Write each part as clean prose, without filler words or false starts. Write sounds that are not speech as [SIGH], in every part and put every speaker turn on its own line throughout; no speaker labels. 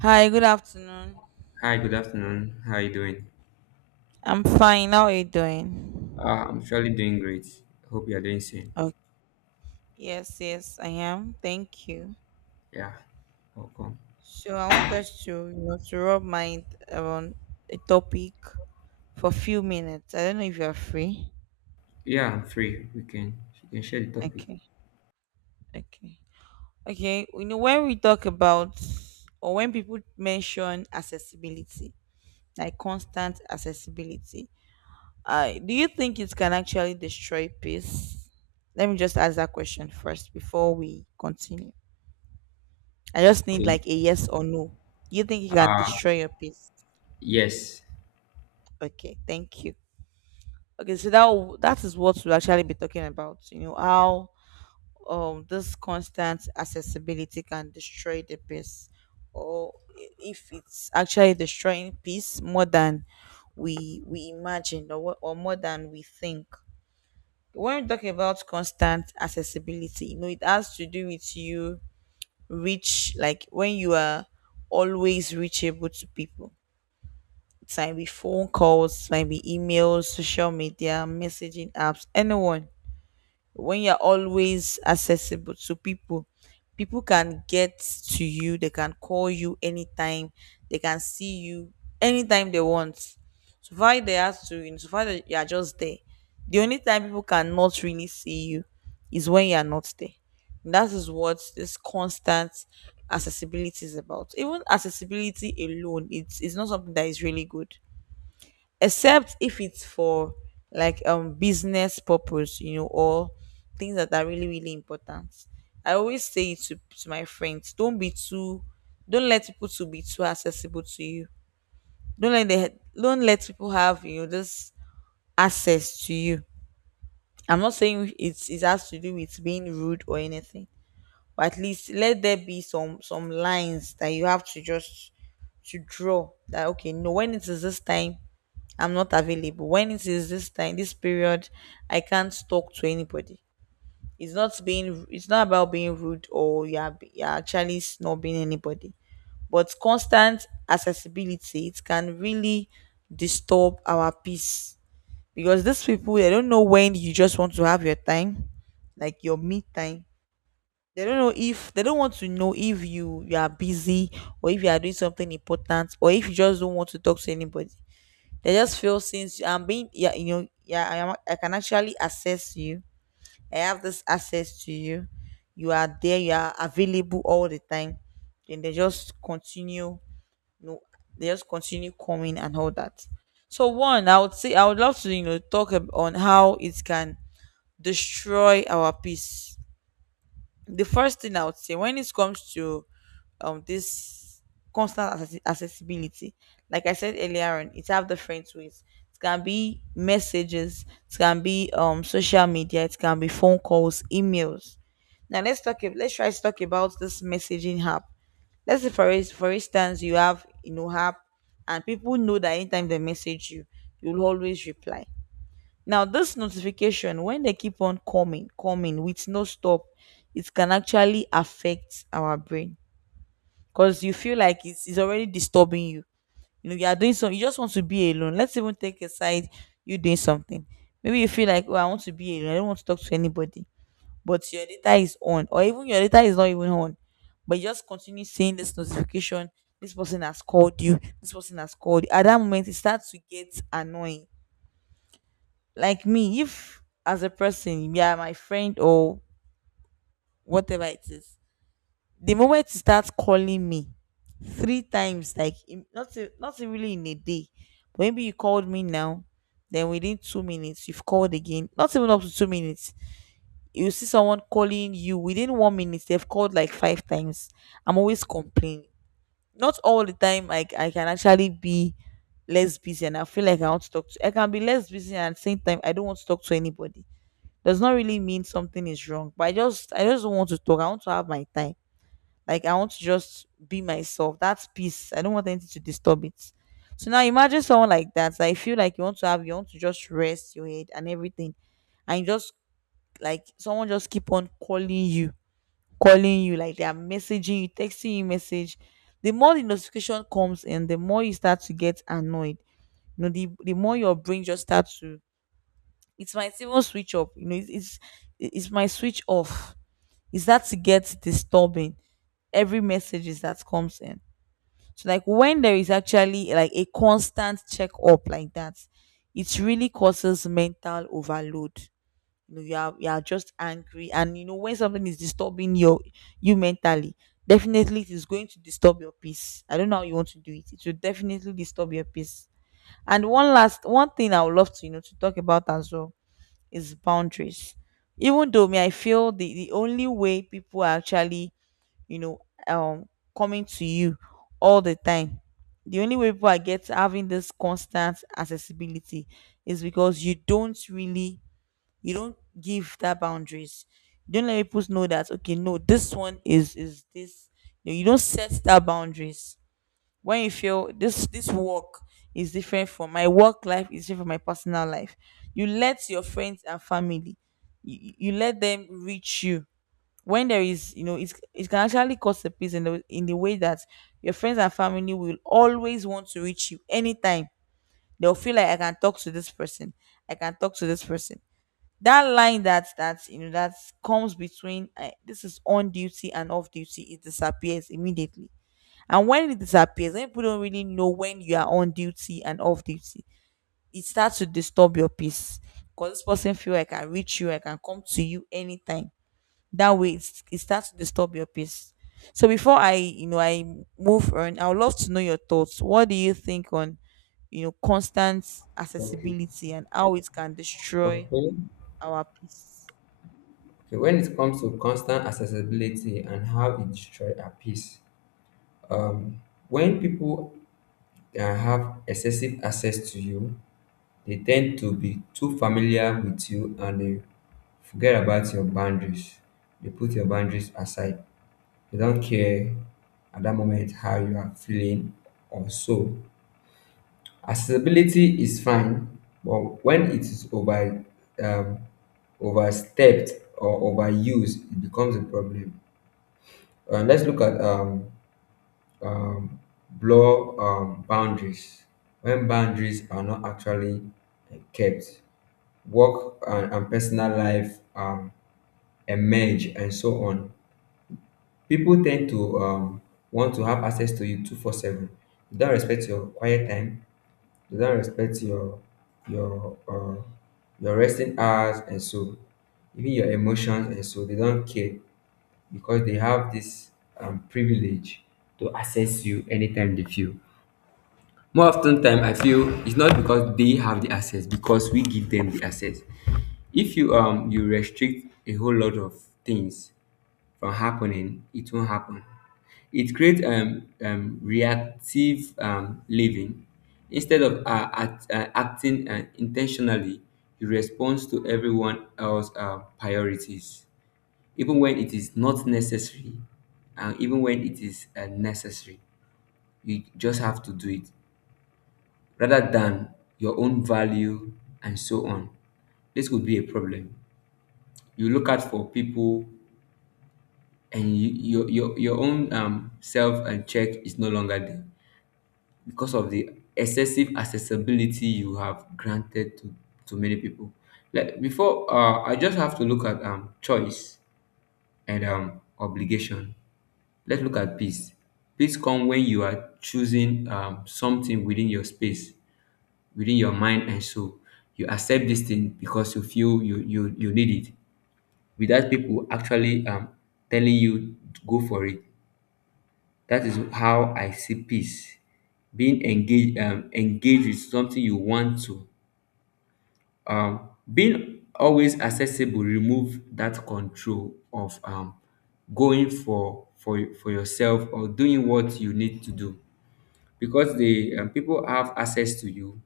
Hi, good afternoon.
Hi, good afternoon. How are you doing?
I'm fine. How are you doing?
I'm surely doing great. Hope you are doing same.
Okay. Yes, yes, I am. Thank you.
Yeah, welcome.
So I want us to rub mind around a topic for a few minutes. I don't know if you're free.
Yeah, I'm free. We can share the topic.
Okay, okay. Okay, when we talk about or when people mention accessibility, like constant accessibility, do you think it can actually destroy peace? Let me just ask that question first before we continue. I just need
Okay.
like a yes or no. You think you can
Uh,
destroy your peace?
yes.
Okay, thank you. Okay, so that is what we'll actually be talking about. You know how this constant accessibility can destroy the peace, or if it's actually destroying peace more than we imagine, or more than we think. When we talk about constant accessibility, you know it has to do with you reach, like when you are always reachable to people. It might be phone calls, might be emails, social media, messaging apps, anyone. When you're always accessible to people, people can get to you, they can call you anytime, they can see you anytime they want. So far they have to, in so far that you are just there. The only time people cannot really see you is when you are not there. And that is what this constant accessibility is about. Even accessibility alone, it's not something that is really good except if it's for like business purpose, you know, or things that are really really important. I always say it to my friends, don't be too, don't let people to be too accessible to you. don't let they don't let people have, you know, this access to you. I'm not saying it has to do with being rude or anything, but at least let there be some lines that you have to just to draw, that okay, no, when it is this time, I'm not available. When it is this time, this period, I can't talk to anybody. It's not about being rude, or you're actually not being anybody. But constant accessibility, it can really disturb our peace. Because these people, they don't know when you just want to have your time, like your me time. They don't want to know if you are busy, or if you are doing something important, or if you just don't want to talk to anybody. They just feel, since I'm being, yeah, yeah, I am, I can actually access you. I have this access to you. You are there. You are available all the time. Then they just continue. You know, they just continue coming and all that. So one, I would say, I would love to talk on how it can destroy our peace. The first thing I would say when it comes to this constant accessibility, like I said earlier on, it have different ways. It can be messages, it can be social media, it can be phone calls, emails. Now let's try to talk about this messaging app. Let's say for instance, you have, you know, app, and people know that anytime they message you, you'll always reply. Now, this notification, when they keep on coming, coming with no stop, it can actually affect our brain because you feel like it's already disturbing you. You are doing something, you just want to be alone. Let's even take aside you doing something. Maybe you feel like, oh, I want to be alone, I don't want to talk to anybody, but your data is on, or even your data is not even on, but you just continue seeing this notification. This person has called you, this person has called you. At that moment, it starts to get annoying. Like me, if as a person you are my friend or whatever it is, the moment you start calling me 3 times, not e- not e really in a day, but maybe you called me now, then within 2 minutes you've called again, not even up to 2 minutes, you see someone calling you within 1 minute, they've called like 5 times. I'm always complaining. Not all the time, like I can actually be less busy and I feel like I want to talk to, I can be less busy and at the same time I don't want to talk to anybody. Does not really mean something is wrong. But I just don't want to talk. I want to have my time. Like I want to just be myself. That's peace. I don't want anything to disturb it. So now imagine someone like that. I feel like you want to just rest your head and everything. And you just, like someone just keep on calling you, like they are messaging you, texting you message. The more the notification comes in, the more you start to get annoyed. The more your brain just starts to, it might even switch up. It's my switch off, is that to get disturbing every messages that comes in. So like when there is actually like a constant check up like that, it really causes mental overload. You are just angry, and you know when something is disturbing your you mentally, definitely it is going to disturb your peace. I don't know how you want to do it. It will definitely disturb your peace. And one last one thing I would love to, to talk about as well, is boundaries. Even though me, I feel the only way people are actually, you know, um, coming to you all the time. The only way people are get having this constant accessibility is because you don't really, you don't give that boundaries. You don't let people know that, okay, no, this one is this. You don't set that boundaries when you feel this, this work is different from, my work life is different from my personal life. You let your friends and family, you let them reach you when there is, it can actually cause a peace in the way that your friends and family will always want to reach you anytime. They'll feel like, I can talk to this person, I can talk to this person. That line, that that you know, that comes between, this is on duty and off duty, it disappears immediately. And when it disappears, when people don't really know when you are on duty and off duty, it starts to disturb your peace, because this person feel, I can reach you, I can come to you anytime. That way, it starts to disturb your peace. So before I you know I move on, I would love to know your thoughts. What do you think on, constant
Okay.
accessibility and how it can
Okay.
destroy
Okay.
our peace?
When it comes to constant accessibility and how it destroys our peace, um, when people have excessive access to you, they tend to be too familiar with you and they forget about your boundaries. They put your boundaries aside. They don't care at that moment how you are feeling or so. Accessibility is fine, but when it is over um, overstepped or overused, it becomes a problem. Let's look at um, blur boundaries. When boundaries are not actually kept, work and personal life emerge and so on. People tend to want to have access to you 24/7. They don't respect your quiet time. They don't respect your your um your resting hours and so even your emotions, and so they don't care because they have this privilege to access you anytime they feel. More often time, I feel it's not because they have the access, because we give them the access. If you restrict a whole lot of things from happening, it won't happen. It creates reactive living. Instead of acting intentionally, you respond to everyone else's priorities, even when it is not necessary, and even when it is necessary. You just have to do it rather than your own value and so on. This could be a problem. You look out for people, and your own self and check is no longer there because of the excessive accessibility you have granted to many people. Like before, I just have to look at choice and obligation. Let's look at peace. Peace come when you are choosing something within your space, within your mind and soul. You accept this thing because you feel you need it without people actually telling you to go for it. That is how I see peace. Being engaged, engaged with something you want to. Being always accessible remove that control of going for yourself or doing what you need to do. Because the people have access to you,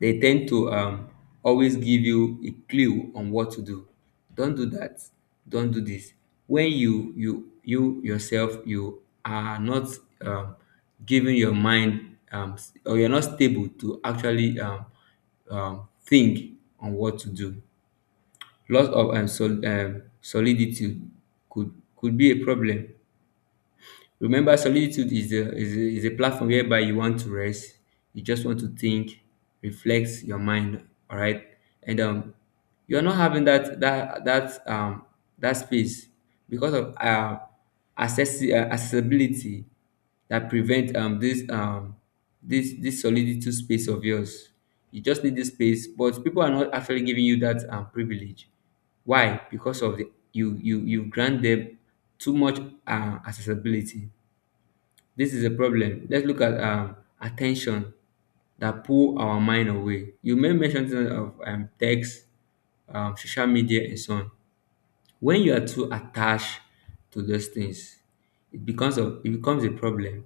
they tend to always give you a clue on what to do. Don't do that, don't do this, when you yourself, you are not um, giving your mind or you're not stable to actually think on what to do. Loss of solidity could be a problem. Remember, solitude is is a platform whereby you want to rest. You just want to think, reflect your mind. All right, and you're not having that space because of accessibility, that prevent this this solitude space of yours. You just need this space, but people are not actually giving you that privilege. Why? Because of the you grant them too much accessibility. This is a problem. Let's look at attention that pull our mind away. You may mention things of text, social media, and so on. When you are too attached to those things, it becomes a problem.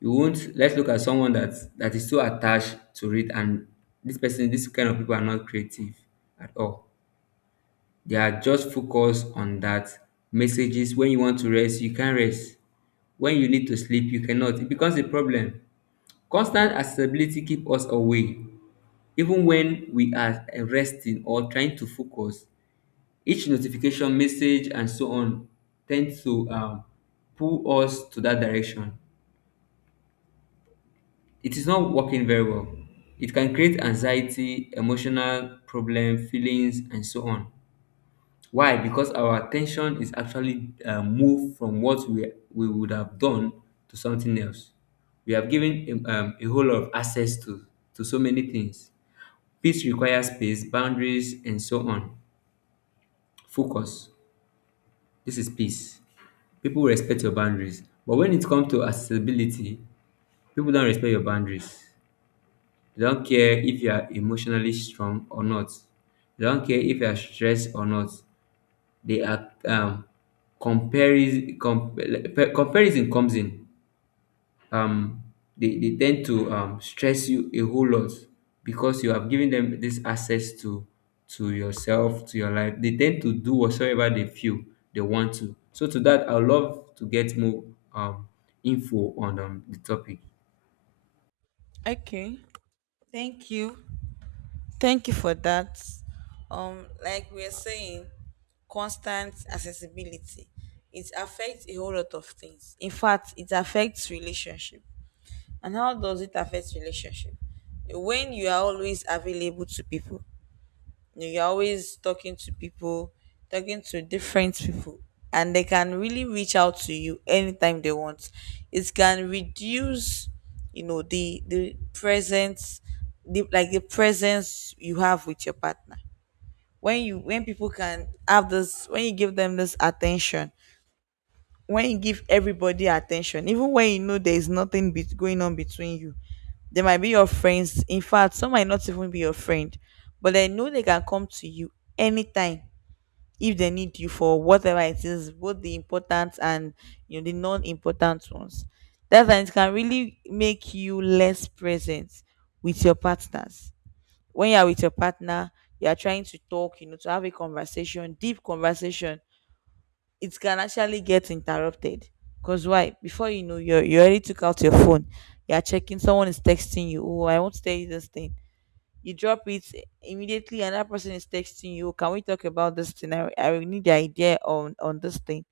You won't. Let's look at someone that that is too attached to it, and this person, this kind of people are not creative at all. They are just focused on that messages. When you want to rest, you can't rest. When you need to sleep, you cannot. It becomes a problem. Constant accessibility keeps us away, even when we are resting or trying to focus. Each notification, message, and so on tend to pull us to that direction. It is not working very well. It can create anxiety, emotional problem, feelings, and so on. Why? Because our attention is actually moved from what we would have done to something else. We have given a whole lot of access to so many things. Peace requires space, boundaries, and so on. Focus. This is peace. People respect your boundaries. But when it comes to accessibility, people don't respect your boundaries. They don't care if you are emotionally strong or not. They don't care if you are stressed or not. They are comparis- com- comparison comes in. um they tend to stress you a whole lot because you have given them this access to yourself, to your life. They tend to do whatsoever they feel they want to. So to that, I would love to get more um info on the topic.
Okay. Thank you. Thank you for that. Like we are saying, constant accessibility, it affects a whole lot of things. In fact, it affects relationship. And how does it affect relationship? When you are always available to people, you're always talking to people, talking to different people, and they can really reach out to you anytime they want. It can reduce, the presence, like the presence you have with your partner. When you, when people can have this, when you give them this attention, when you give everybody attention, even when you know there is nothing going on between you. They might be your friends. In fact, some might not even be your friend, but they know they can come to you anytime if they need you for whatever it is, both the important and, the non-important ones. That's and it can really make you less present with your partners. When you are with your partner, you are trying to talk, to have a conversation, deep conversation, it can actually get interrupted. Because why? Before you already took out your phone. You're checking, someone is texting you. Oh, I want to tell you this thing. You drop it immediately, another person is texting you. "Oh, can we talk about this thing? I really need the idea on this thing."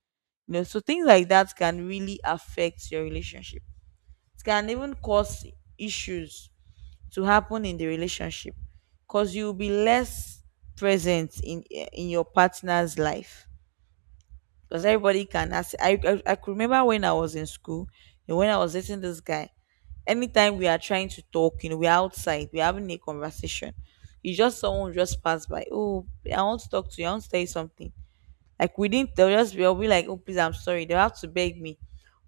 So things like that can really affect your relationship. It can even cause issues to happen in the relationship, because you'll be less present in your partner's life, because everybody can ask. I could remember when I was in school, when I was dating this guy. Anytime we are trying to talk, we're outside, we're having a conversation. You just Someone just pass by. Oh, I want to talk to you. I want to tell you something. Like we didn't. I'll be like, oh, please, I'm sorry. They'll have to beg me.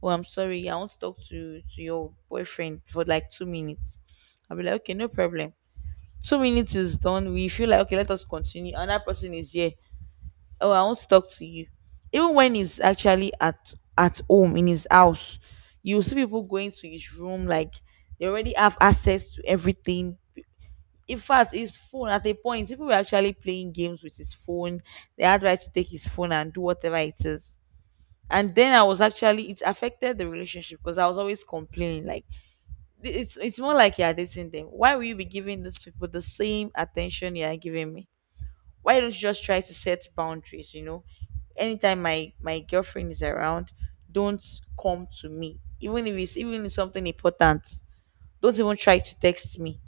Oh, I'm sorry. I want to talk to your boyfriend for like 2 minutes. I'll be like, okay, no problem. 2 minutes is done. We feel like, okay, let us continue. Another person is here. Oh, I want to talk to you. Even when he's actually at home in his house, you see people going to his room. Like, they already have access to everything. In fact, his phone, at a point people were actually playing games with his phone. They had right to take his phone and do whatever it is. And then I was actually it affected the relationship, because I was always complaining, like, it's more like, you're dating them, why will you be giving these people the same attention you're giving me? Why don't you just try to set boundaries, you know? Anytime my girlfriend is around, don't come to me, even if it's something important. Don't even try to text me.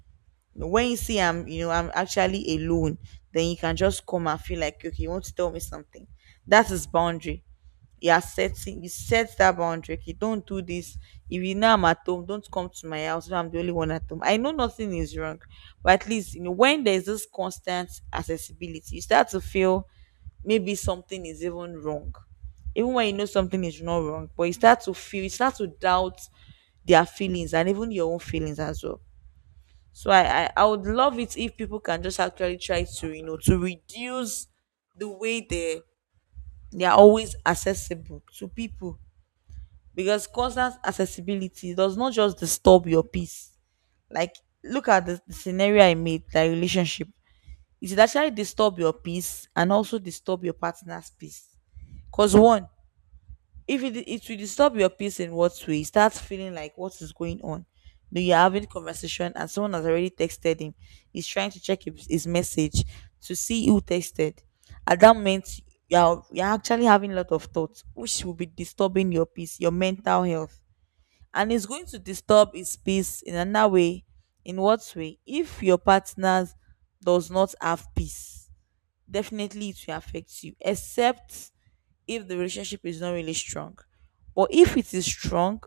When you see I'm actually alone, then you can just come and feel like, okay, you want to tell me something. That is boundary you are setting. You set that boundary. Okay, don't do this. If you know I'm at home, don't come to my house when I'm the only one at home. I know nothing is wrong, but at least, you know, when there's this constant accessibility, you start to feel maybe something is even wrong, even when you know something is not wrong. But you start to feel, you start to doubt their feelings and even your own feelings as well. So I would love it if people can just actually try to, you know, to reduce the way they are always accessible to people, because constant accessibility does not just disturb your peace. Like, look at the scenario I made, that relationship. It will actually disturb your peace and also disturb your partner's peace. Because, one, if it will disturb your peace, in what way? You start feeling like, what is going on? You're having conversation and someone has already texted him. He's trying to check his message to see who texted. At that moment, you're actually having a lot of thoughts, which will be disturbing your peace, your mental health, and it's going to disturb his peace in another way. In what way? If your partner does not have peace, definitely it will affect you, except if the relationship is not really strong. But if it is strong,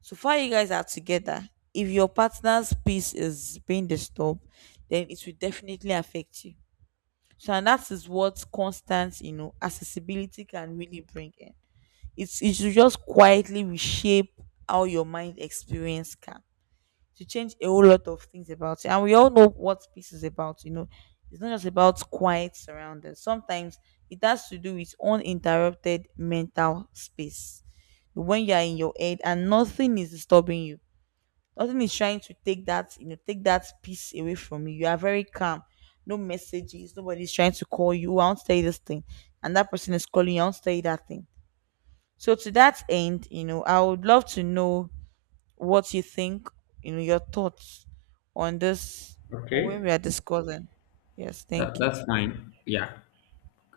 so far you guys are together, if your partner's peace is being disturbed, then it will definitely affect you. So, and that is what constant, you know, accessibility can really bring in. It should just quietly reshape how your mind experience can, to change a whole lot of things about it. And we all know what peace is about. It's not just about quiet surroundings. Sometimes it has to do with uninterrupted mental space. When you are in your head and nothing is disturbing you, nothing is trying to take that peace away from you. You are very calm. No messages. Nobody's trying to call you. I want to tell you this thing. And that person is calling you. I want to tell you that thing. So to that end, I would love to know what you think, your thoughts on this, on when
Okay.
we are discussing. Yes,
that,
thank you.
that's fine, yeah.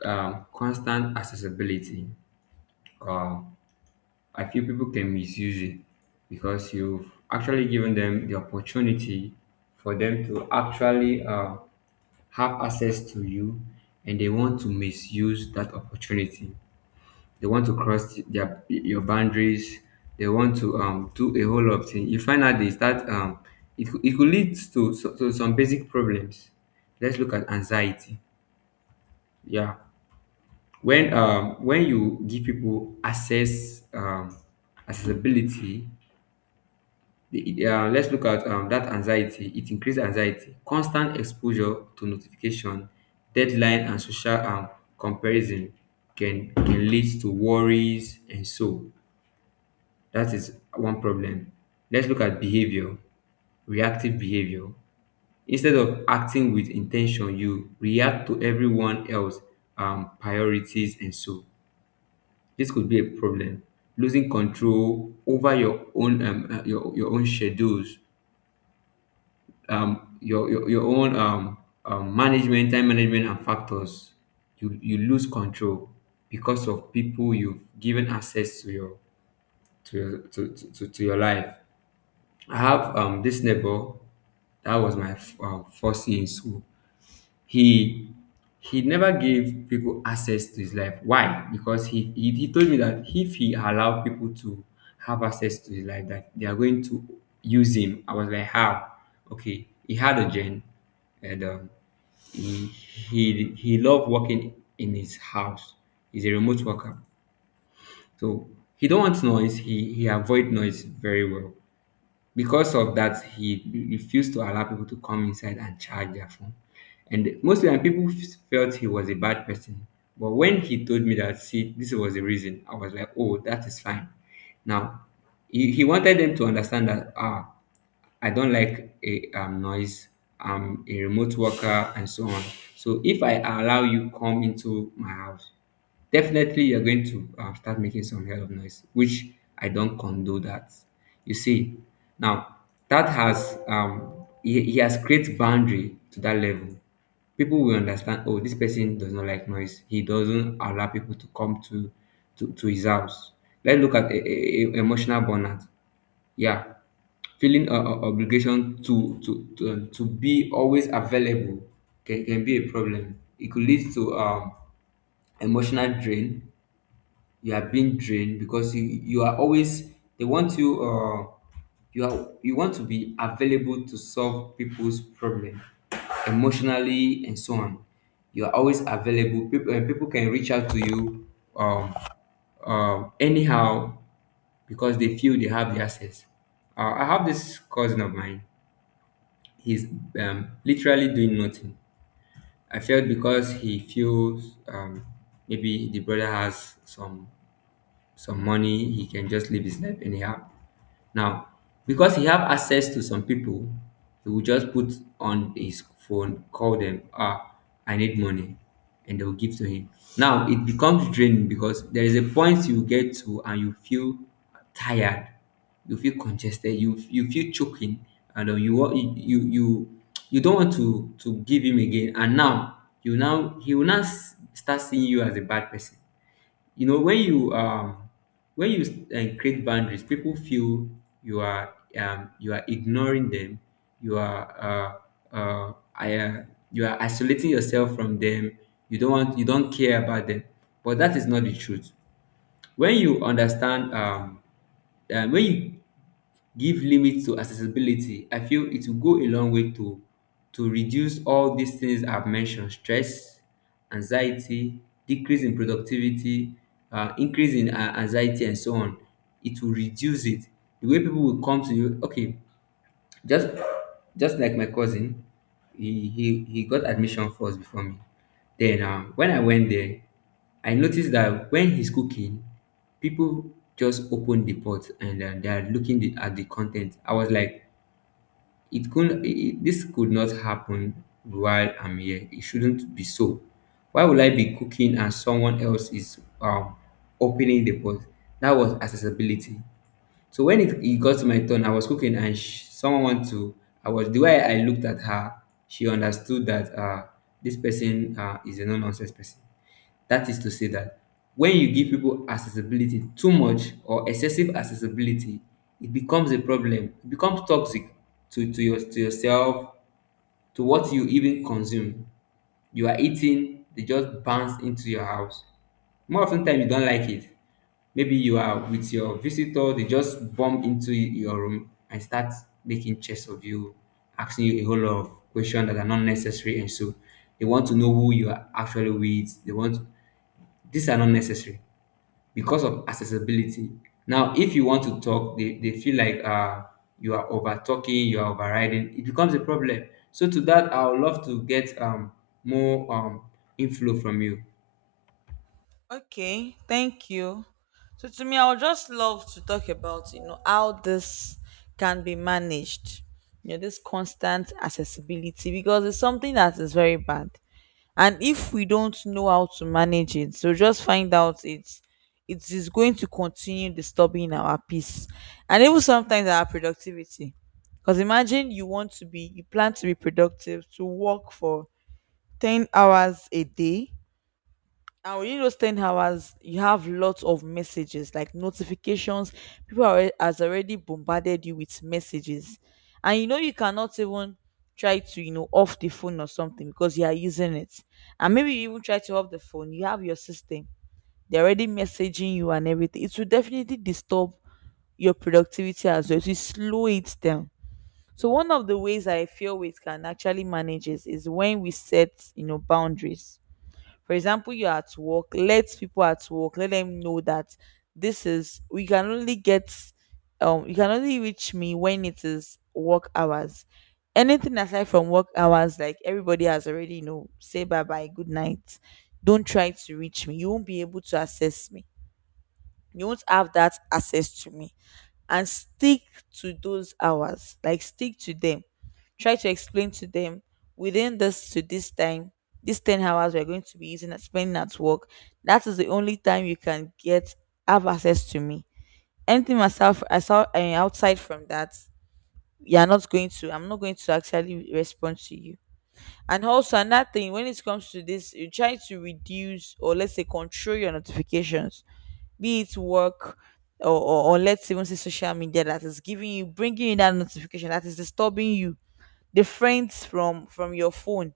constant accessibility, uh I feel people can misuse it because you've actually given them the opportunity for them to actually have access to you, and they want to misuse that opportunity. They want to cross their your boundaries. They want to do a whole lot of things. You find out they start it could lead to, to some basic problems. Let's look at anxiety. Yeah, when you give people accessibility. Yeah, let's look at that anxiety. It increases anxiety. Constant exposure to notification, deadline, and social comparison can lead to worries, and so that is one problem. Let's look at behavior, reactive behavior. Instead of acting with intention, you react to everyone else priorities, and so this could be a problem. Losing control over your own your own schedules, your own management, time management, and factors. You lose control because of people you've given access to your to your life. I have this neighbor that was my first year in school. He never gave people access to his life. Why? Because he told me that if he allowed people to have access to his life, that they are going to use him. I was like, how? Okay, he had a gen, and he he loved working in his house. He's a remote worker, so he don't want noise. He avoid noise very well. Because of that, he refused to allow people to come inside and charge their phone, and mostly, and people felt he was a bad person. But when he told me that, see, this was the reason, I was like, oh, that is fine. Now, he wanted them to understand that, ah, I don't like a noise. I'm a remote worker and so on. So if I allow you come into my house, definitely you're going to start making some hell of noise, which I don't condone that. You see, now, that has he has created boundary to that level. People will understand. Oh, this person does not like noise. He doesn't allow people to come to to his house. Let's look at a emotional burnout. Yeah, feeling obligation to be always available can be a problem. It could lead to emotional drain. You are being drained because you are always, they want you want to be available to solve people's problem emotionally and so on. You are always available, people, and people can reach out to you um anyhow because they feel they have the access. I have this cousin of mine. He's literally doing nothing. I felt because he feels maybe the brother has some money, he can just live his life anyhow. Now, because he have access to some people, he will just put on his phone, call them, ah, I need money, and they will give to him. Now it becomes draining because there is a point you get to, and you feel tired, you feel congested, you feel choking, and you want you don't want to give him again. And now you now, he will now start seeing you as a bad person. You know, when you create boundaries, people feel you are you are ignoring them. You are uh, I, uh you are isolating yourself from them. You don't want, you don't care about them, but that is not the truth. When you understand when you give limits to accessibility, I feel it will go a long way to reduce all these things I've mentioned: stress, anxiety, decrease in productivity, increase in anxiety and so on. It will reduce it, the way people will come to you. Okay, just just like my cousin, he got admission first before me. Then when I went there, I noticed that when he's cooking, people just open the pot, and they are looking at the content. I was like, it couldn't. This could not happen while I'm here. It shouldn't be so. Why would I be cooking and someone else is opening the pot? That was accessibility. So when it got to my turn, I was cooking and sh someone want to. I was, the way I looked at her, she understood that this person is a no nonsense person. That is to say that when you give people accessibility too much or excessive accessibility, it becomes a problem. It becomes toxic to your, to yourself, to what you even consume. You are eating, they just bounce into your house. More often time, you don't like it. Maybe you are with your visitor, they just bump into your room and start making chess of you, asking you a whole lot of questions that are not necessary, and so they want to know who you are actually with, they want, these are not necessary because of accessibility. Now if you want to talk, they feel like you are over talking, you are overriding. It becomes a problem. So to that, I would love to get more inflow from you.
Okay, thank you. So to me, I would just love to talk about how this can be managed. This constant accessibility, because it's something that is very bad. And if we don't know how to manage it, so just find out, it's, it is going to continue disturbing our peace, and even sometimes our productivity. Because imagine, you plan to be productive to work for 10 hours a day, and within those 10 hours you have lots of messages, like notifications. People are, has already bombarded you with messages. And you know you cannot even try to, you know, off the phone or something, because you are using it. And maybe you even try to off the phone, you have your system, they're already messaging you and everything. It will definitely disturb your productivity as well, it will slow it down. So one of the ways I feel we can actually manage is when we set boundaries. For example, you're at work, let people at work, let them know that this is we can only get you can only reach me when it is work hours. Anything aside from work hours, like, everybody has already know, say bye bye, good night, don't try to reach me, you won't be able to access me, you won't have that access to me. And stick to those hours, like, stick to them. Try to explain to them, within this to this time, these 10 hours we're going to be using and spending at work, that is the only time you can get have access to me. Anything myself I saw, outside from that, you're not going to I'm not going to actually respond to you. And also another thing when it comes to this, you try to reduce or let's say control your notifications, be it work, or let's even say social media, that is giving you bringing you that notification that is disturbing you, the friends, from your phone.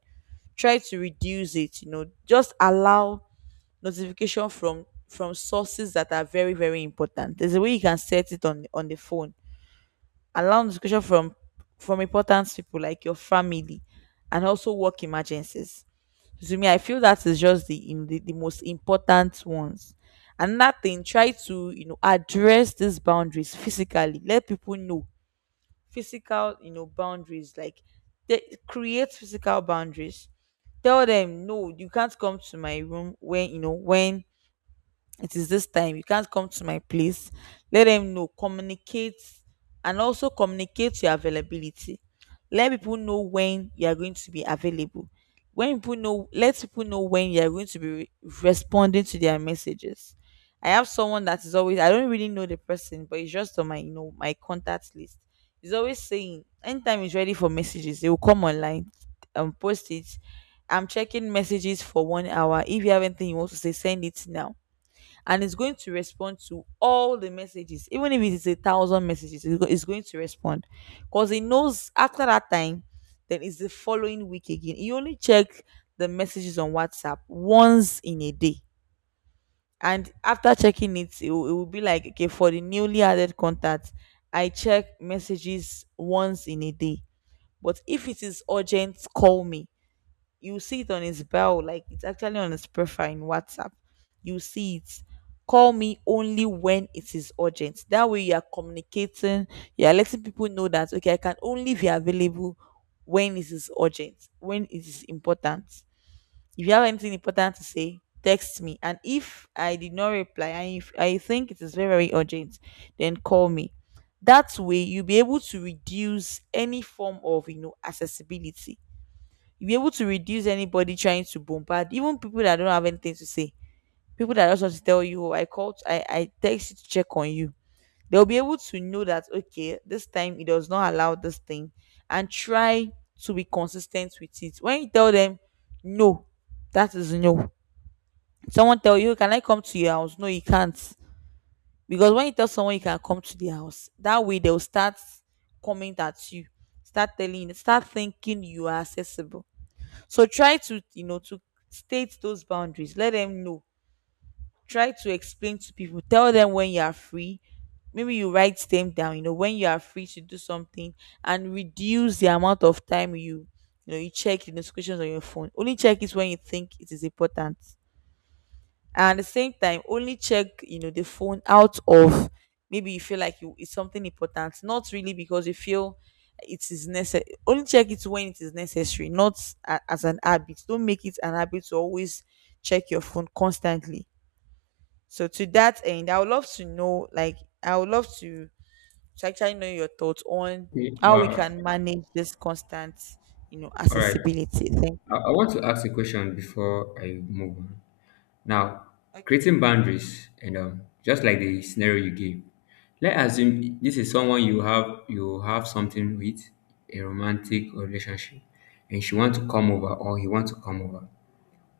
Try to reduce it, just allow notification from sources that are very, very important. There's a way you can set it on the phone. Allow discussion from important people, like your family, and also work emergencies. To me, I feel that is just the, the most important ones. And that thing, try to, you know, address these boundaries physically. Let people know physical boundaries, like, they, create physical boundaries. Tell them, no, you can't come to my room when, you know, when it is this time you can't come to my place. Let them know, communicate. And also communicate your availability. Let people know when you are going to be available. When people know, let people know when you are going to be responding to their messages. I have someone that is always I don't really know the person, but it's just on my you know my contact list. He's always saying, anytime he's ready for messages, they will come online and post it. I'm checking messages for 1 hour, if you have anything you want to say, send it now. And it's going to respond to all the messages, even if it is 1,000 messages, it's going to respond, because it knows after that time. Then it's the following week again, you only check the messages on WhatsApp once in a day. And after checking it will be like, okay, for the newly added contacts, I check messages once in a day. But if it is urgent, call me. You see it on his bell, like, it's actually on his profile in WhatsApp. You see it. Call me only when it is urgent. That way, you are communicating, you are letting people know that, okay, I can only be available when it is urgent, when it is important. If you have anything important to say, text me. And if I did not reply and if I think it is very, very urgent, then call me. That way, you'll be able to reduce any form of, you know, accessibility. You'll be able to reduce anybody trying to bombard, even people that don't have anything to say, people that just want to tell you, oh, I called, I text you to check on you. They'll be able to know that, okay, this time it does not allow this thing. And try to be consistent with it. When you tell them no, that is no. Someone tell you, can I come to your house? No, you can't. Because when you tell someone you can come to their house, that way they'll start coming at you, start telling, start thinking you are accessible. So try to, you know, to state those boundaries. Let them know. Try to explain to people. Tell them when you are free. Maybe you write them down, you know, when you are free to do something. And reduce the amount of time you check the notifications on your phone. Only check it when you think it is important. And at the same time, only check the phone out of, maybe you feel like it's something important, not really because you feel it is necessary. Only check it when it is necessary, not as an habit. Don't make it an habit to always check your phone constantly. So to that end, I would love to, actually know your thoughts on
Okay.
how we can manage this constant you know
All right.
accessibility Thank you.
I want to ask a question before I move on. Now,
Okay.
creating boundaries, and just like the scenario you gave, let's assume this is someone you have something with, a romantic relationship, and she wants to come over or he wants to come over.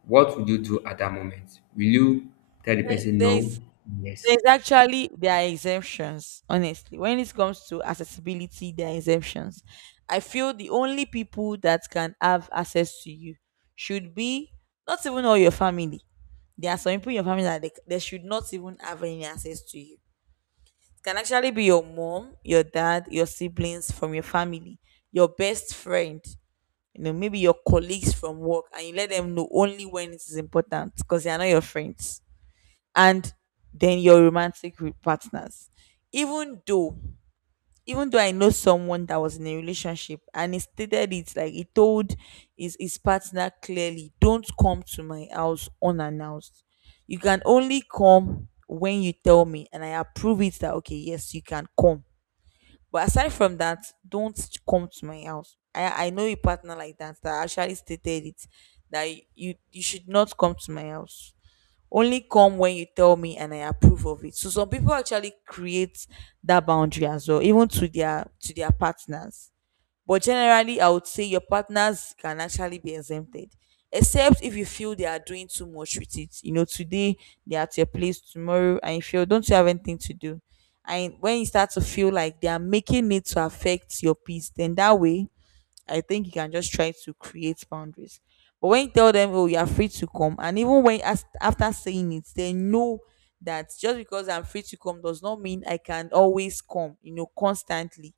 What would you do at that moment? Will you tell the
there
person
there
no?
is
Yes.
There's actually there are exemptions, honestly. When it comes to accessibility, there are exemptions. I feel the only people that can have access to you should be, not even all your family. There are some people in your family that they should not even have any access to you. It can actually be your mom, your dad, your siblings from your family, your best friend, maybe your colleagues from work, and you let them know only when it is important because they are not your friends. And then your romantic partners. Even though, even though I know someone that was in a relationship and he stated it, like, he told his partner clearly, don't come to my house unannounced. You can only come when you tell me and I approve it, that okay, yes, you can come. But aside from that, don't come to my house. I know a partner like that that actually stated it, that you should not come to my house, only come when you tell me and I approve of it. So some people actually create that boundary as well, even to their partners. But generally, I would say your partners can actually be exempted, except if you feel they are doing too much with it. You know, today they are at your place, tomorrow, and you feel, don't you have anything to do? And when you start to feel like they are making it to affect your peace, then that way I think you can just try to create boundaries. But when you tell them, oh, you are free to come, and even after saying it, they know that just because I'm free to come does not mean I can always come, constantly.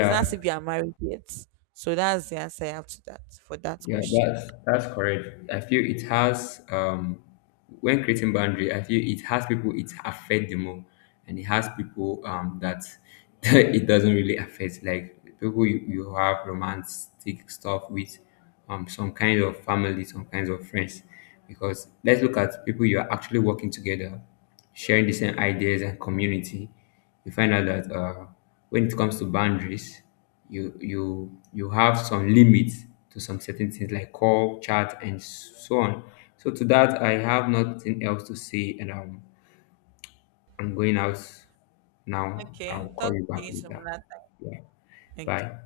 It's not as if you are married yet. So that's the answer I have to that for that
Yeah,
question.
that's correct. I feel it has when creating boundary, I feel it has people it affect the more, and it has people that [LAUGHS] it doesn't really affect, like people you have romantic stuff with, some kind of family, some kinds of friends. Because let's look at people you are actually working together, sharing the same ideas and community. You find out that when it comes to boundaries, you have some limits to some certain things like call, chat, and so on. So to that, I have nothing else to say, and I'm going out now. I'll
Okay, talk
call you
to
back
you some
later.
other
Yeah,
time. Okay.
bye.